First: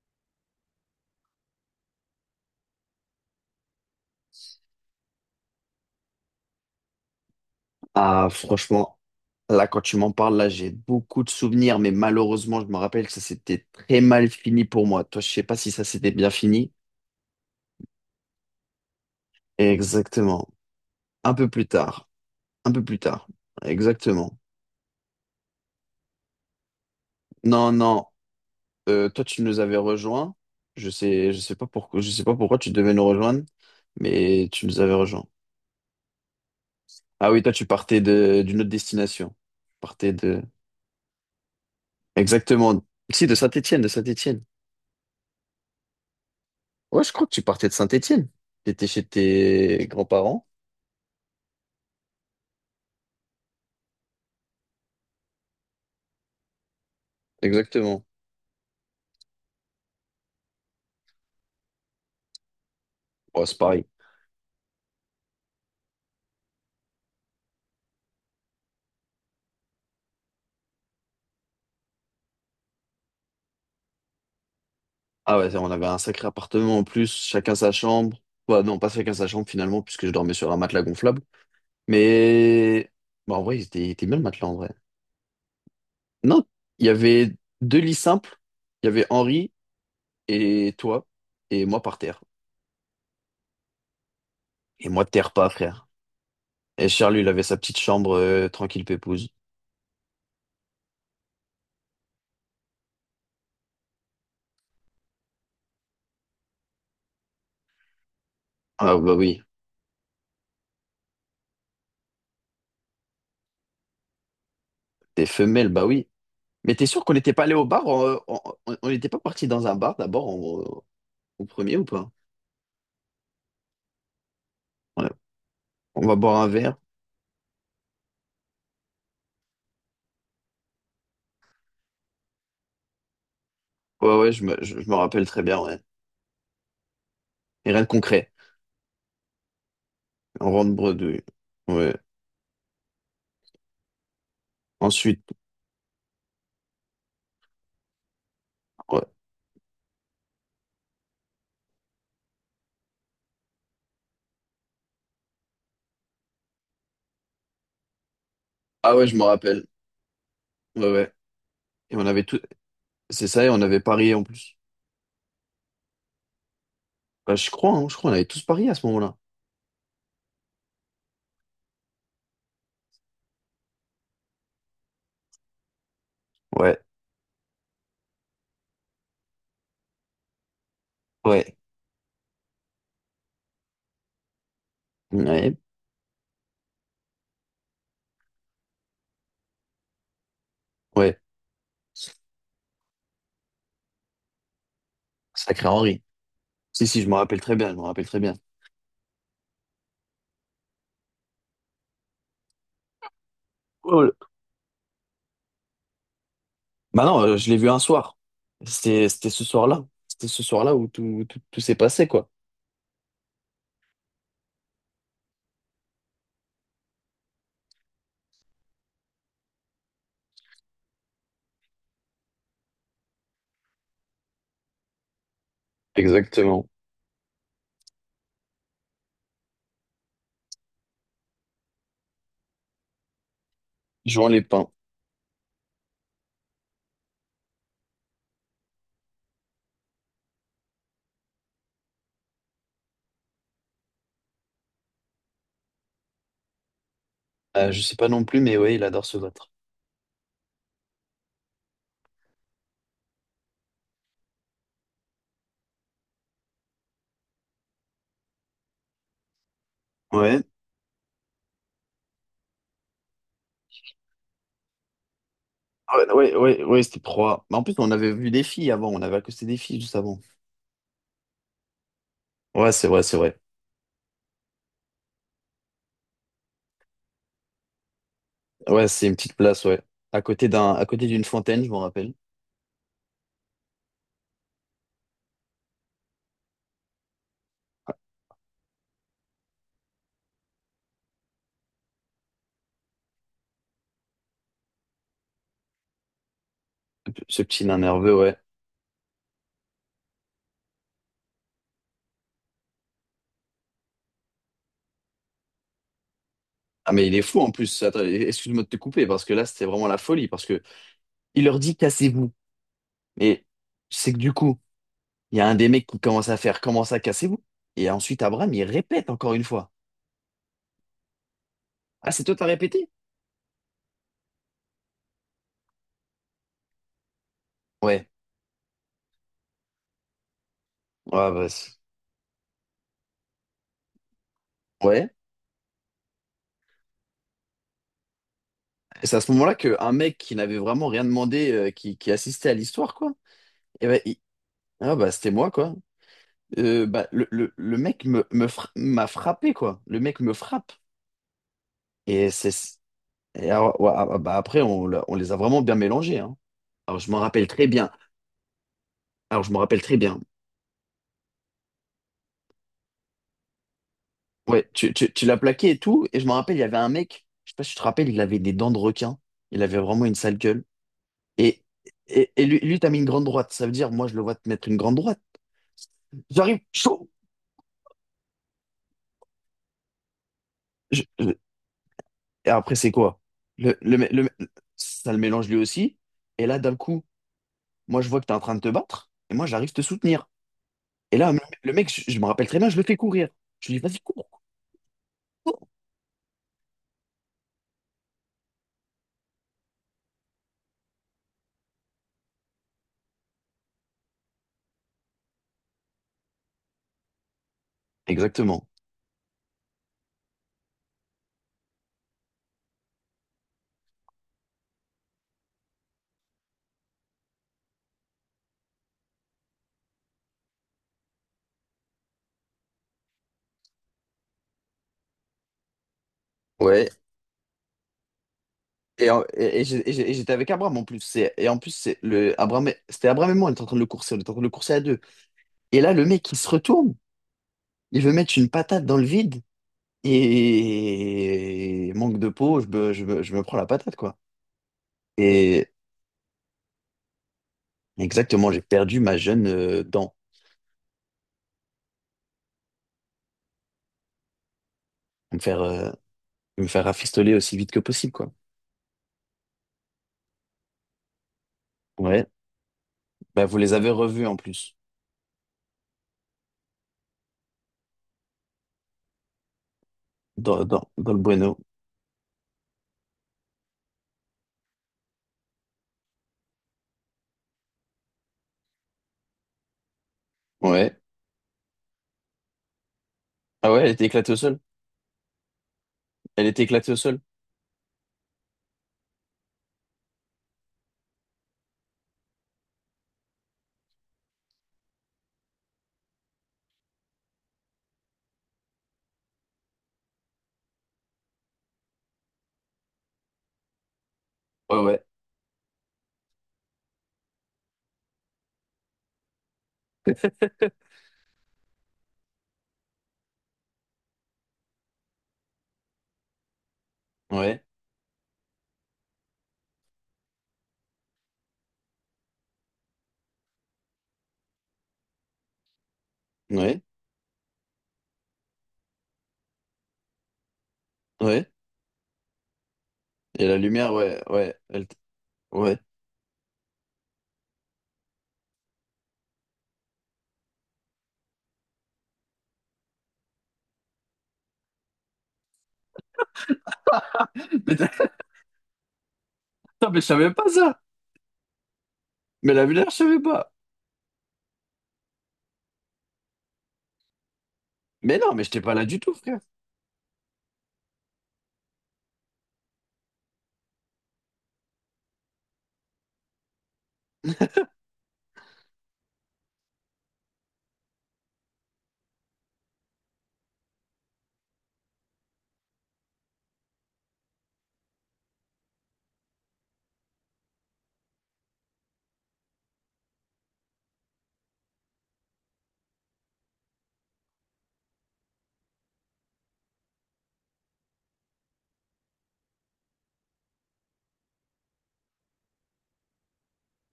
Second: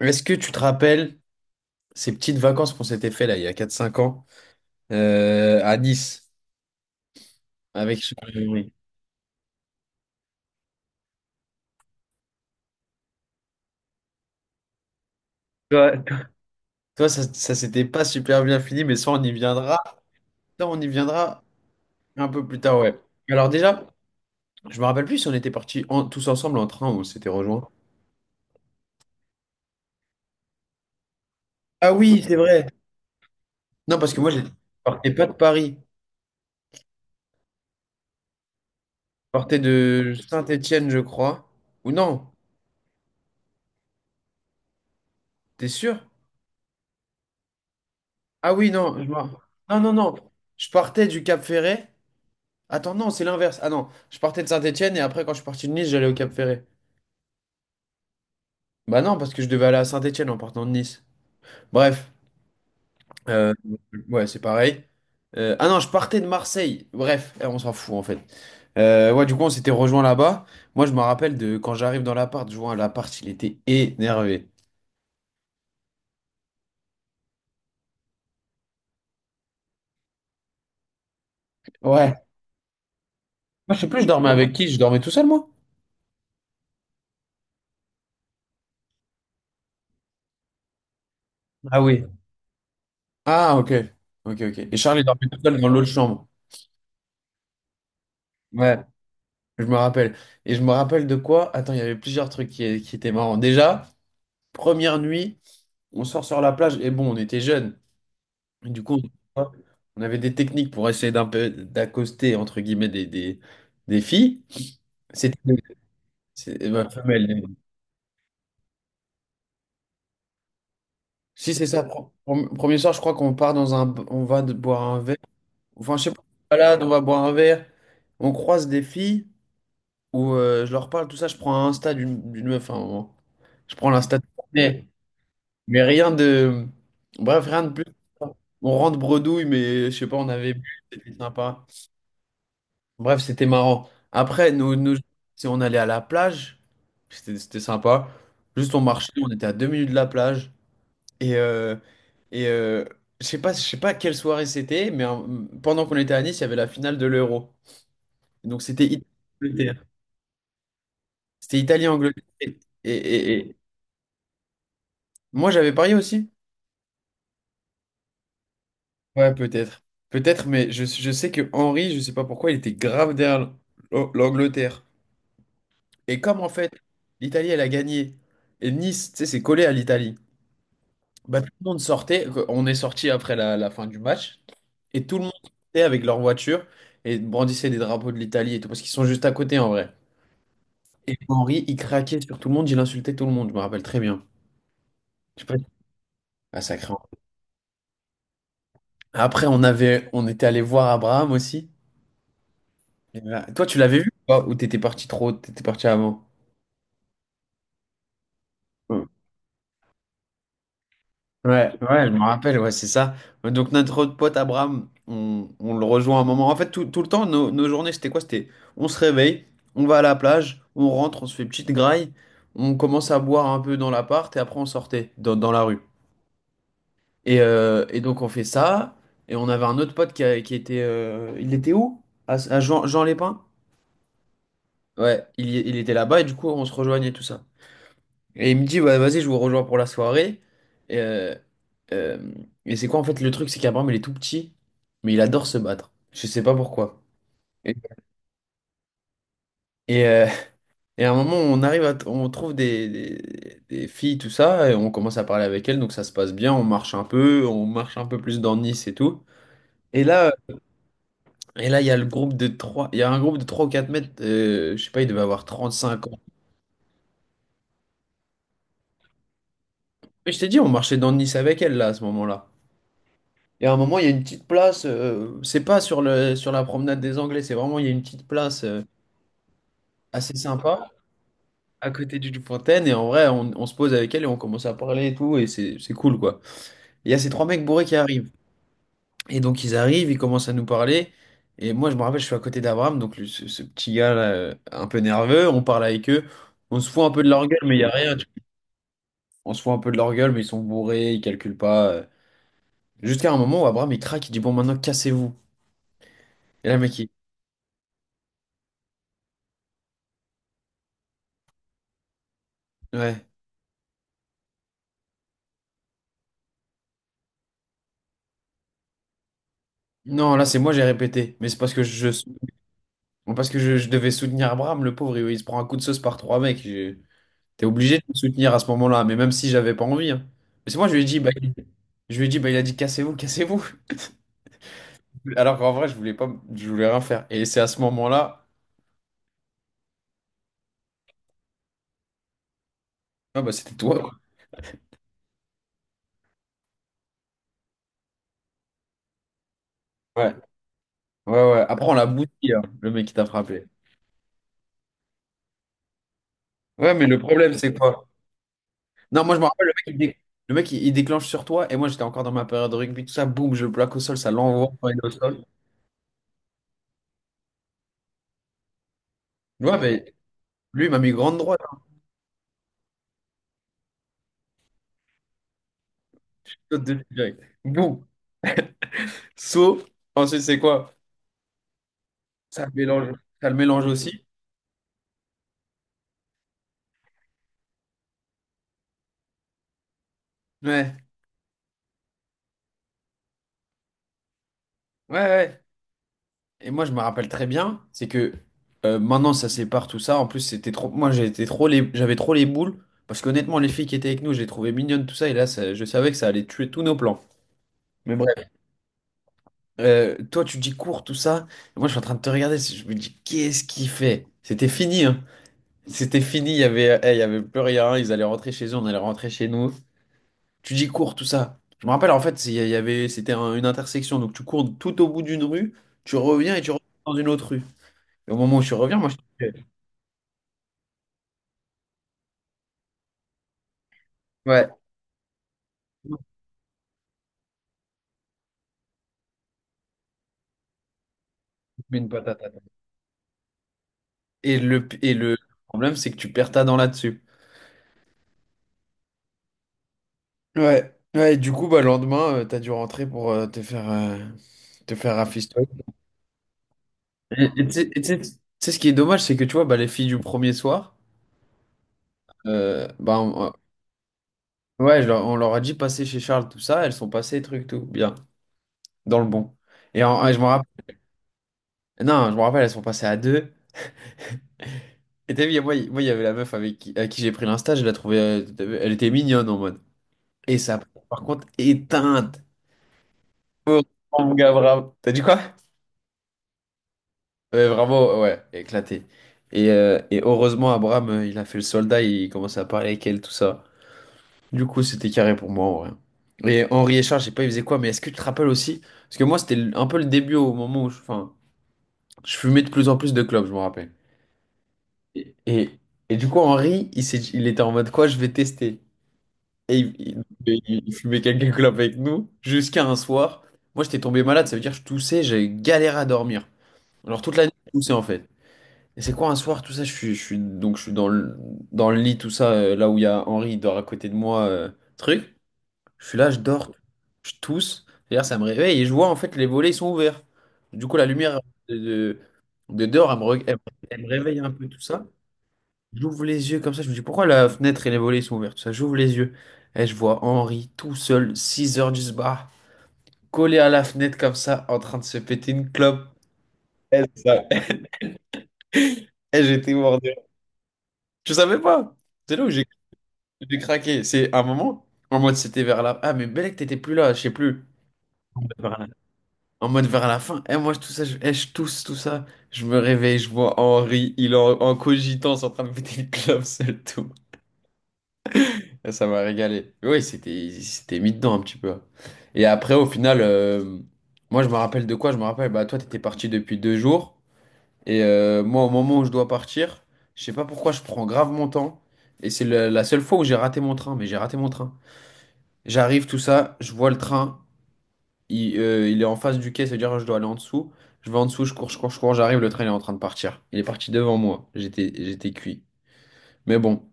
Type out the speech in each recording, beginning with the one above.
Est-ce que tu te rappelles ces petites vacances qu'on s'était fait là il y a 4 5 ans à Nice avec. Ah, Oui. franchement, là, quand tu m'en parles, là, j'ai beaucoup de souvenirs, mais malheureusement, je me rappelle que ça s'était très mal fini pour moi. Toi, je sais pas si ça Toi, s'était bien fini. toi ça, ça s'était pas super bien fini mais ça on y viendra. Exactement. Ça on y Un viendra peu plus tard. un peu plus Un tard, peu plus ouais. tard. Alors déjà Exactement. je me rappelle plus si on était partis tous ensemble en train ou on s'était rejoints. Non, non. Toi, tu nous avais rejoints. Je sais pas Ah pourquoi, je oui sais c'est pas pourquoi vrai. tu devais nous rejoindre, Non parce que moi je mais tu nous avais partais rejoints. pas de Paris, je Ah oui, toi, tu partais d'une autre destination. partais Tu partais de de, Saint-Étienne je crois. Ou non, exactement. Si, de Saint-Étienne, de Saint-Étienne. t'es sûr? Ouais, je crois que tu partais de Saint-Étienne. Ah oui T'étais non chez je m'en- non tes non non, grands-parents. je partais du Cap Ferret. Attends, non, c'est l'inverse. Ah non, je partais de Saint-Étienne et après, quand je suis parti de Nice, j'allais au Cap Ferré. Exactement. Bah non, parce que je devais aller à Saint-Étienne en partant de Nice. Bref, Ouais, euh, c'est pareil. ouais, c'est pareil. Ah non, je partais de Marseille. Bref, on s'en fout en fait. Ouais, du coup, on s'était rejoint là-bas. Moi, je me rappelle de quand j'arrive dans l'appart, je vois l'appart, il était énervé. Ah ouais, on avait un sacré appartement en plus, chacun sa chambre. Bah non, pas chacun sa chambre finalement, puisque je dormais sur un matelas gonflable. Ouais. Mais bah, en vrai, il Moi, je était, sais il plus, était je bien le dormais matelas avec en qui? vrai. Je dormais tout seul, moi? Non, il y avait deux lits simples. Il y avait Henri et toi, et Ah moi par oui. terre. Ah, ok. Ok, ok. Et Et Charles, il moi, dormait terre tout pas, seul dans frère. l'autre chambre. Et Charles, lui, il avait sa petite chambre Ouais. tranquille pépouze. Je me rappelle. Et je me rappelle de quoi? Attends, il y avait plusieurs trucs qui étaient marrants. Déjà, première nuit, on sort sur la plage. Et bon, on était jeunes. Et du Ah coup, bah oui. on on avait des techniques pour essayer d'un peu d'accoster, entre guillemets, des filles. Des C'était femelles, bah oui. Mais t'es Bah, sûr qu'on n'était femelle. pas Bon. allé au bar? On on n'était pas parti dans un bar d'abord au Si c'est premier ça, ou pas? Premier soir, je crois qu'on part dans un... On va de boire un Ouais. verre. Enfin, je On sais va pas, boire on se un verre. balade, on va boire un verre. On croise des filles où je leur parle, tout ça. Je prends un Insta d'une meuf à un moment. Je prends Ouais, l'Insta de... ouais, je me rappelle très bien, ouais. Mais rien de. Bref, rien de Et rien plus. de concret. On rentre bredouille, mais je sais pas, on On avait rentre bu, c'était bredouille. sympa. Ouais. Bref, c'était marrant. Après, Ensuite, si on allait à la plage, c'était sympa. Juste, on ouais. marchait, on était à 2 minutes de la plage. Et, euh, et euh, je sais pas, quelle soirée c'était, mais pendant qu'on était à Nice, il y avait la finale de l'Euro. Donc, c'était Ah ouais, je me rappelle. Italie-Angleterre. Ouais, ouais. C'était Et on Italie-Angleterre. avait tout. Et, C'est et, et- ça, et et on avait parié en plus. moi, j'avais parié aussi. Bah, je crois, hein, je crois, on avait tous parié à ce moment-là. Ouais, peut-être. Peut-être, mais je sais que Henry, je sais pas pourquoi, il était grave derrière l'Angleterre. Et comme en fait, Ouais, l'Italie, elle a gagné, et Nice, tu sais, c'est collé à l'Italie, bah, tout ouais, le monde sortait, on est sorti après la fin du match, et tout le monde ouais, sortait avec leur voiture et brandissait des drapeaux de l'Italie et tout, parce qu'ils sont juste à côté en vrai. Et ouais. Henry, il craquait sur tout le monde, il insultait tout le monde, je me rappelle très bien. Je sais pas. Sacré Henri. Ah, Si, sacré. si, je me rappelle très bien, je me rappelle très bien. Après, on avait, on était allé voir Abraham aussi. Et là, toi, tu l'avais vu ou pas? Ou t'étais parti trop, t'étais parti avant? Bah non, je l'ai vu un soir. Mm. C'était ce soir-là. C'était ce soir-là où tout Ouais, s'est ouais, passé, je me quoi. rappelle, ouais, c'est ça. Donc notre autre pote Abraham, on le rejoint un moment. En fait, tout le temps, nos journées, c'était quoi? C'était on se réveille, on va à la plage, on rentre, on se fait petite graille, on commence à boire un peu dans l'appart et après on sortait dans la rue. Exactement. Et donc on fait ça. Et on avait un autre pote qui était... il était où? À Jean, Jean Lépin? Jouant les pins. Ouais, il était là-bas et du coup on se rejoignait tout ça. Et il me dit, ouais, vas-y, je vous rejoins pour la soirée. Et, euh, euh, et c'est quoi en fait le truc? C'est qu'Abraham, il est tout petit, mais il adore se battre. Je sais pas pourquoi. Et, Je sais pas non plus, mais ouais, il adore se battre. et, euh, et à un moment, on arrive à, t- on trouve des filles, tout ça, et on commence à parler avec elles, donc ça se passe bien. On marche un peu, on marche un peu plus dans Nice et tout. Et là, Ouais. euh, et là, il y a le groupe de trois, il y a un groupe de 3 ou 4 mètres, je sais pas, il devait avoir 35 Ouais, ans. ouais, ouais, ouais, c'était proie. Mais en plus, on avait vu des filles avant. On avait accosté des filles juste avant. Mais je t'ai dit, on marchait dans Nice avec elles là à ce moment-là. Ouais, c'est vrai, c'est vrai. Et à un moment, il y a une petite place, c'est pas sur la promenade des Anglais, c'est vraiment, il y a une petite place Ouais, c'est une petite place, ouais. À assez côté d'un, à sympa côté d'une fontaine, je m'en à rappelle. côté d'une fontaine. Et en vrai, on se pose avec elle et on commence à parler et tout. Et c'est cool, quoi. Et il y a ces trois mecs bourrés qui arrivent. Et donc, ils arrivent, ils commencent à nous parler. Et moi, je me rappelle, je suis à côté d'Abraham, donc ce petit gars là, un peu nerveux. On parle avec eux. On se fout un peu de Ce leur gueule, petit mais nain il y a rien. nerveux, Tu ouais. On se fout un peu de leur gueule, mais ils sont bourrés, ils calculent pas. Jusqu'à un moment où Abraham, il craque, il dit, bon, maintenant, cassez-vous. Et là, le Ah, mec, mais il... il est fou en plus. Attends, excuse-moi de te couper parce que là, c'était vraiment la folie parce que il leur dit cassez-vous. Ouais. Mais c'est que du coup. Il y a un des mecs qui commence à casser vous. Et ensuite, Abraham, il répète encore une fois. Non, là, c'est moi, j'ai répété. Mais c'est parce que je, Ah, c'est toi, t'as répété? parce que je, je devais soutenir Abraham, le pauvre, il se prend un coup de sauce par trois mecs. Je- T'es obligé de Ouais. le soutenir à ce moment-là, mais même si j'avais pas envie, hein. Mais c'est moi, je lui ai dit, bah, Ouais, bah, je lui ai dit, bah, il a dit, cassez-vous, cassez-vous. ouais. Alors qu'en vrai, je voulais pas, je voulais rien faire. Et c'est à ce moment-là, Et c'est à ce moment-là qu'un mec qui n'avait vraiment rien demandé, qui assistait à l'histoire, quoi. ah, bah, c'était Et toi, ben, quoi. Ah, bah, c'était moi, quoi. Bah, le mec m'a frappé, quoi. Le mec me Ouais, frappe. ouais, ouais. Après, on l'a Et c'est, bouti, hein, le mec qui t'a et frappé. alors, ouais, ah, bah, après, on les a vraiment bien mélangés, hein. Ouais, Alors, mais je le m'en rappelle problème, très c'est bien. quoi? Non, moi, je Alors, me je m'en rappelle, rappelle très bien. le mec, il déclenche sur toi, et moi, j'étais encore dans ma période de rugby, tout ça, boum, je le plaque au sol, ça Ouais, l'envoie quand tu, il est au tu, tu l'as sol. plaqué et tout. Et je me rappelle, il y avait un mec, je sais pas si tu te rappelles, il avait des dents de requin. Il Ouais, avait vraiment mais une sale gueule. lui, il m'a mis grande droite. Et, et lui, lui t'as mis une grande droite. Ça veut dire, moi, je le vois te mettre une grande droite. J'arrive, Saute de chaud. direct. Boum. Saut. Ensuite, c'est quoi? Je- je- Et Ça le après, c'est mélange. quoi? Ça le Le, mélange le, mec- le, aussi. mec- Ça le mélange lui aussi. Et là, d'un coup, moi, je vois que t'es en train de te battre. Et moi, j'arrive te soutenir. Ouais. Et là, le mec, je me rappelle très bien, je le fais courir. Je lui dis, vas-y, cours, Ouais, ouais. cours. Et moi, je me rappelle très bien, c'est que maintenant, ça sépare tout ça. En plus, c'était trop. Moi, j'étais trop les... j'avais trop les boules. Parce qu'honnêtement, les filles qui étaient avec nous, je les trouvais mignonnes, tout ça. Et là, ça- je savais que ça allait tuer tous nos plans. Mais bref. Exactement. Toi, tu dis cours, tout ça. Et moi, je suis en train de te regarder. Je me dis, qu'est-ce qu'il fait? C'était fini, hein. C'était fini. Il y avait... il y avait plus rien. Ils allaient rentrer chez eux, on allait rentrer chez nous. Tu dis cours, tout ça. Je me rappelle, en fait, il y avait, c'était une intersection. Donc, tu cours tout au bout d'une rue, tu reviens et tu reviens Ouais, dans une autre rue. Et au moment où tu reviens, moi, Et, je en- te. et- et j'ai- et j'ai- et j'étais avec Abraham en plus. Et en plus, c'était Abraham et moi, on était en train de le Ouais. courser à deux. Et là, le mec, il se retourne, il veut mettre une patate dans le vide. Et Une manque de patate. peau, je me prends la patate, quoi. Et le Et problème, c'est que tu perds ta dent là-dessus. exactement, j'ai perdu ma jeune dent. Ouais. Ouais, et du coup, bah, le lendemain, tu t'as dû rentrer pour te faire Me faire, rafistoler. euh, me faire rafistoler aussi vite que possible, Tu quoi. sais ce qui est dommage, c'est que tu vois, bah, les filles du premier soir, Ouais. Bah, Bah, vous les avez revus en plus, ouais, on leur a dit passer chez Charles, tout ça, elles sont passées, truc, tout, bien, dans le bon. Et je me dans, rappelle, dans, dans le Bueno. non, je me rappelle, elles sont passées à deux. Et t'as vu, y a- moi, il y avait la meuf avec qui, à qui j'ai pris l'insta, je la trouvais, t'as vu, elle était mignonne en mode. Et ça, Ouais. par contre, éteinte. Ah Oh, ouais, elle était éclatée mon au gars, sol. Abraham. T'as dit quoi? Elle était éclatée au sol. Ouais, vraiment, ouais, éclaté. Et heureusement, Abraham, il a fait le soldat, il commençait à parler avec elle, tout ça. Du coup, c'était carré pour moi, en vrai. Et Henri et Charles, je sais pas, ils faisaient quoi, mais est-ce que tu te rappelles aussi? Parce que moi, un peu le début au moment où je fumais de plus en plus de clopes, je me rappelle. Ouais, ouais. Et, et, et du coup, Henri, il était en mode quoi, je vais tester. Et il fumait quelques clopes avec nous jusqu'à un soir. Moi, j'étais tombé malade, ça veut dire que je toussais, j'avais galéré à dormir. Alors toute la nuit, Ouais. je toussais en fait. Et c'est quoi un soir, tout ça, donc je suis dans le lit, tout ça, là où il y a Henri, il dort à côté de moi, truc. Je suis là, je dors, Ouais. je tousse. D'ailleurs, ça me réveille et je vois en fait les volets, ils sont ouverts. Du coup, la lumière Ouais. de, de, de dehors, elle me, re- Et la lumière, elle me ouais, réveille un ouais, peu, tout ça. ouais. J'ouvre les yeux comme ça, je me dis pourquoi la fenêtre et les volets sont ouverts, tout ça. J'ouvre les yeux et je vois Henri tout seul, 6 heures du bar, collé à la fenêtre comme ça, en train de se péter une clope. Et ça- Mais et j'étais Attends, mort mais je de rire. savais pas ça. Tu savais pas? C'est là où Mais la lumière, je savais pas. j'ai craqué. C'est un moment, en mode c'était vers la... Ah, mais Belek, t'étais plus là, je sais plus. Mais non, mais j'étais pas Vers là la... du tout, frère. En mode vers la fin. Et moi, tout ça, je tousse, tout ça. Je me réveille, je vois Henri, il est en, en cogitant, en train de péter une clope seul, tout. Ah, ça m'a régalé. Oui, c'était mis dedans un petit peu. Et après, au final, moi, je me rappelle de quoi? Je me rappelle, bah, toi, t'étais parti depuis 2 jours. Et moi, au moment où je dois partir, je sais pas pourquoi, je prends grave mon temps. Et c'est la seule fois où j'ai raté mon train, mais j'ai raté mon train. J'arrive, tout ça, je vois le train, il est en face du quai, c'est-à-dire je dois aller en dessous. Je vais en dessous, je cours, je cours, je cours, j'arrive, le train il est en train de partir. Il est parti devant moi. J'étais cuit. Mais bon.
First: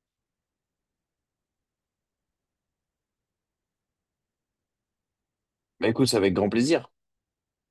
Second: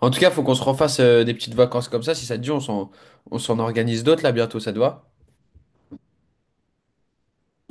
En tout cas, faut qu'on se refasse des petites vacances comme ça. Si ça te dit, on s'en organise d'autres là bientôt, ça te va? Bah écoute, c'est avec grand plaisir.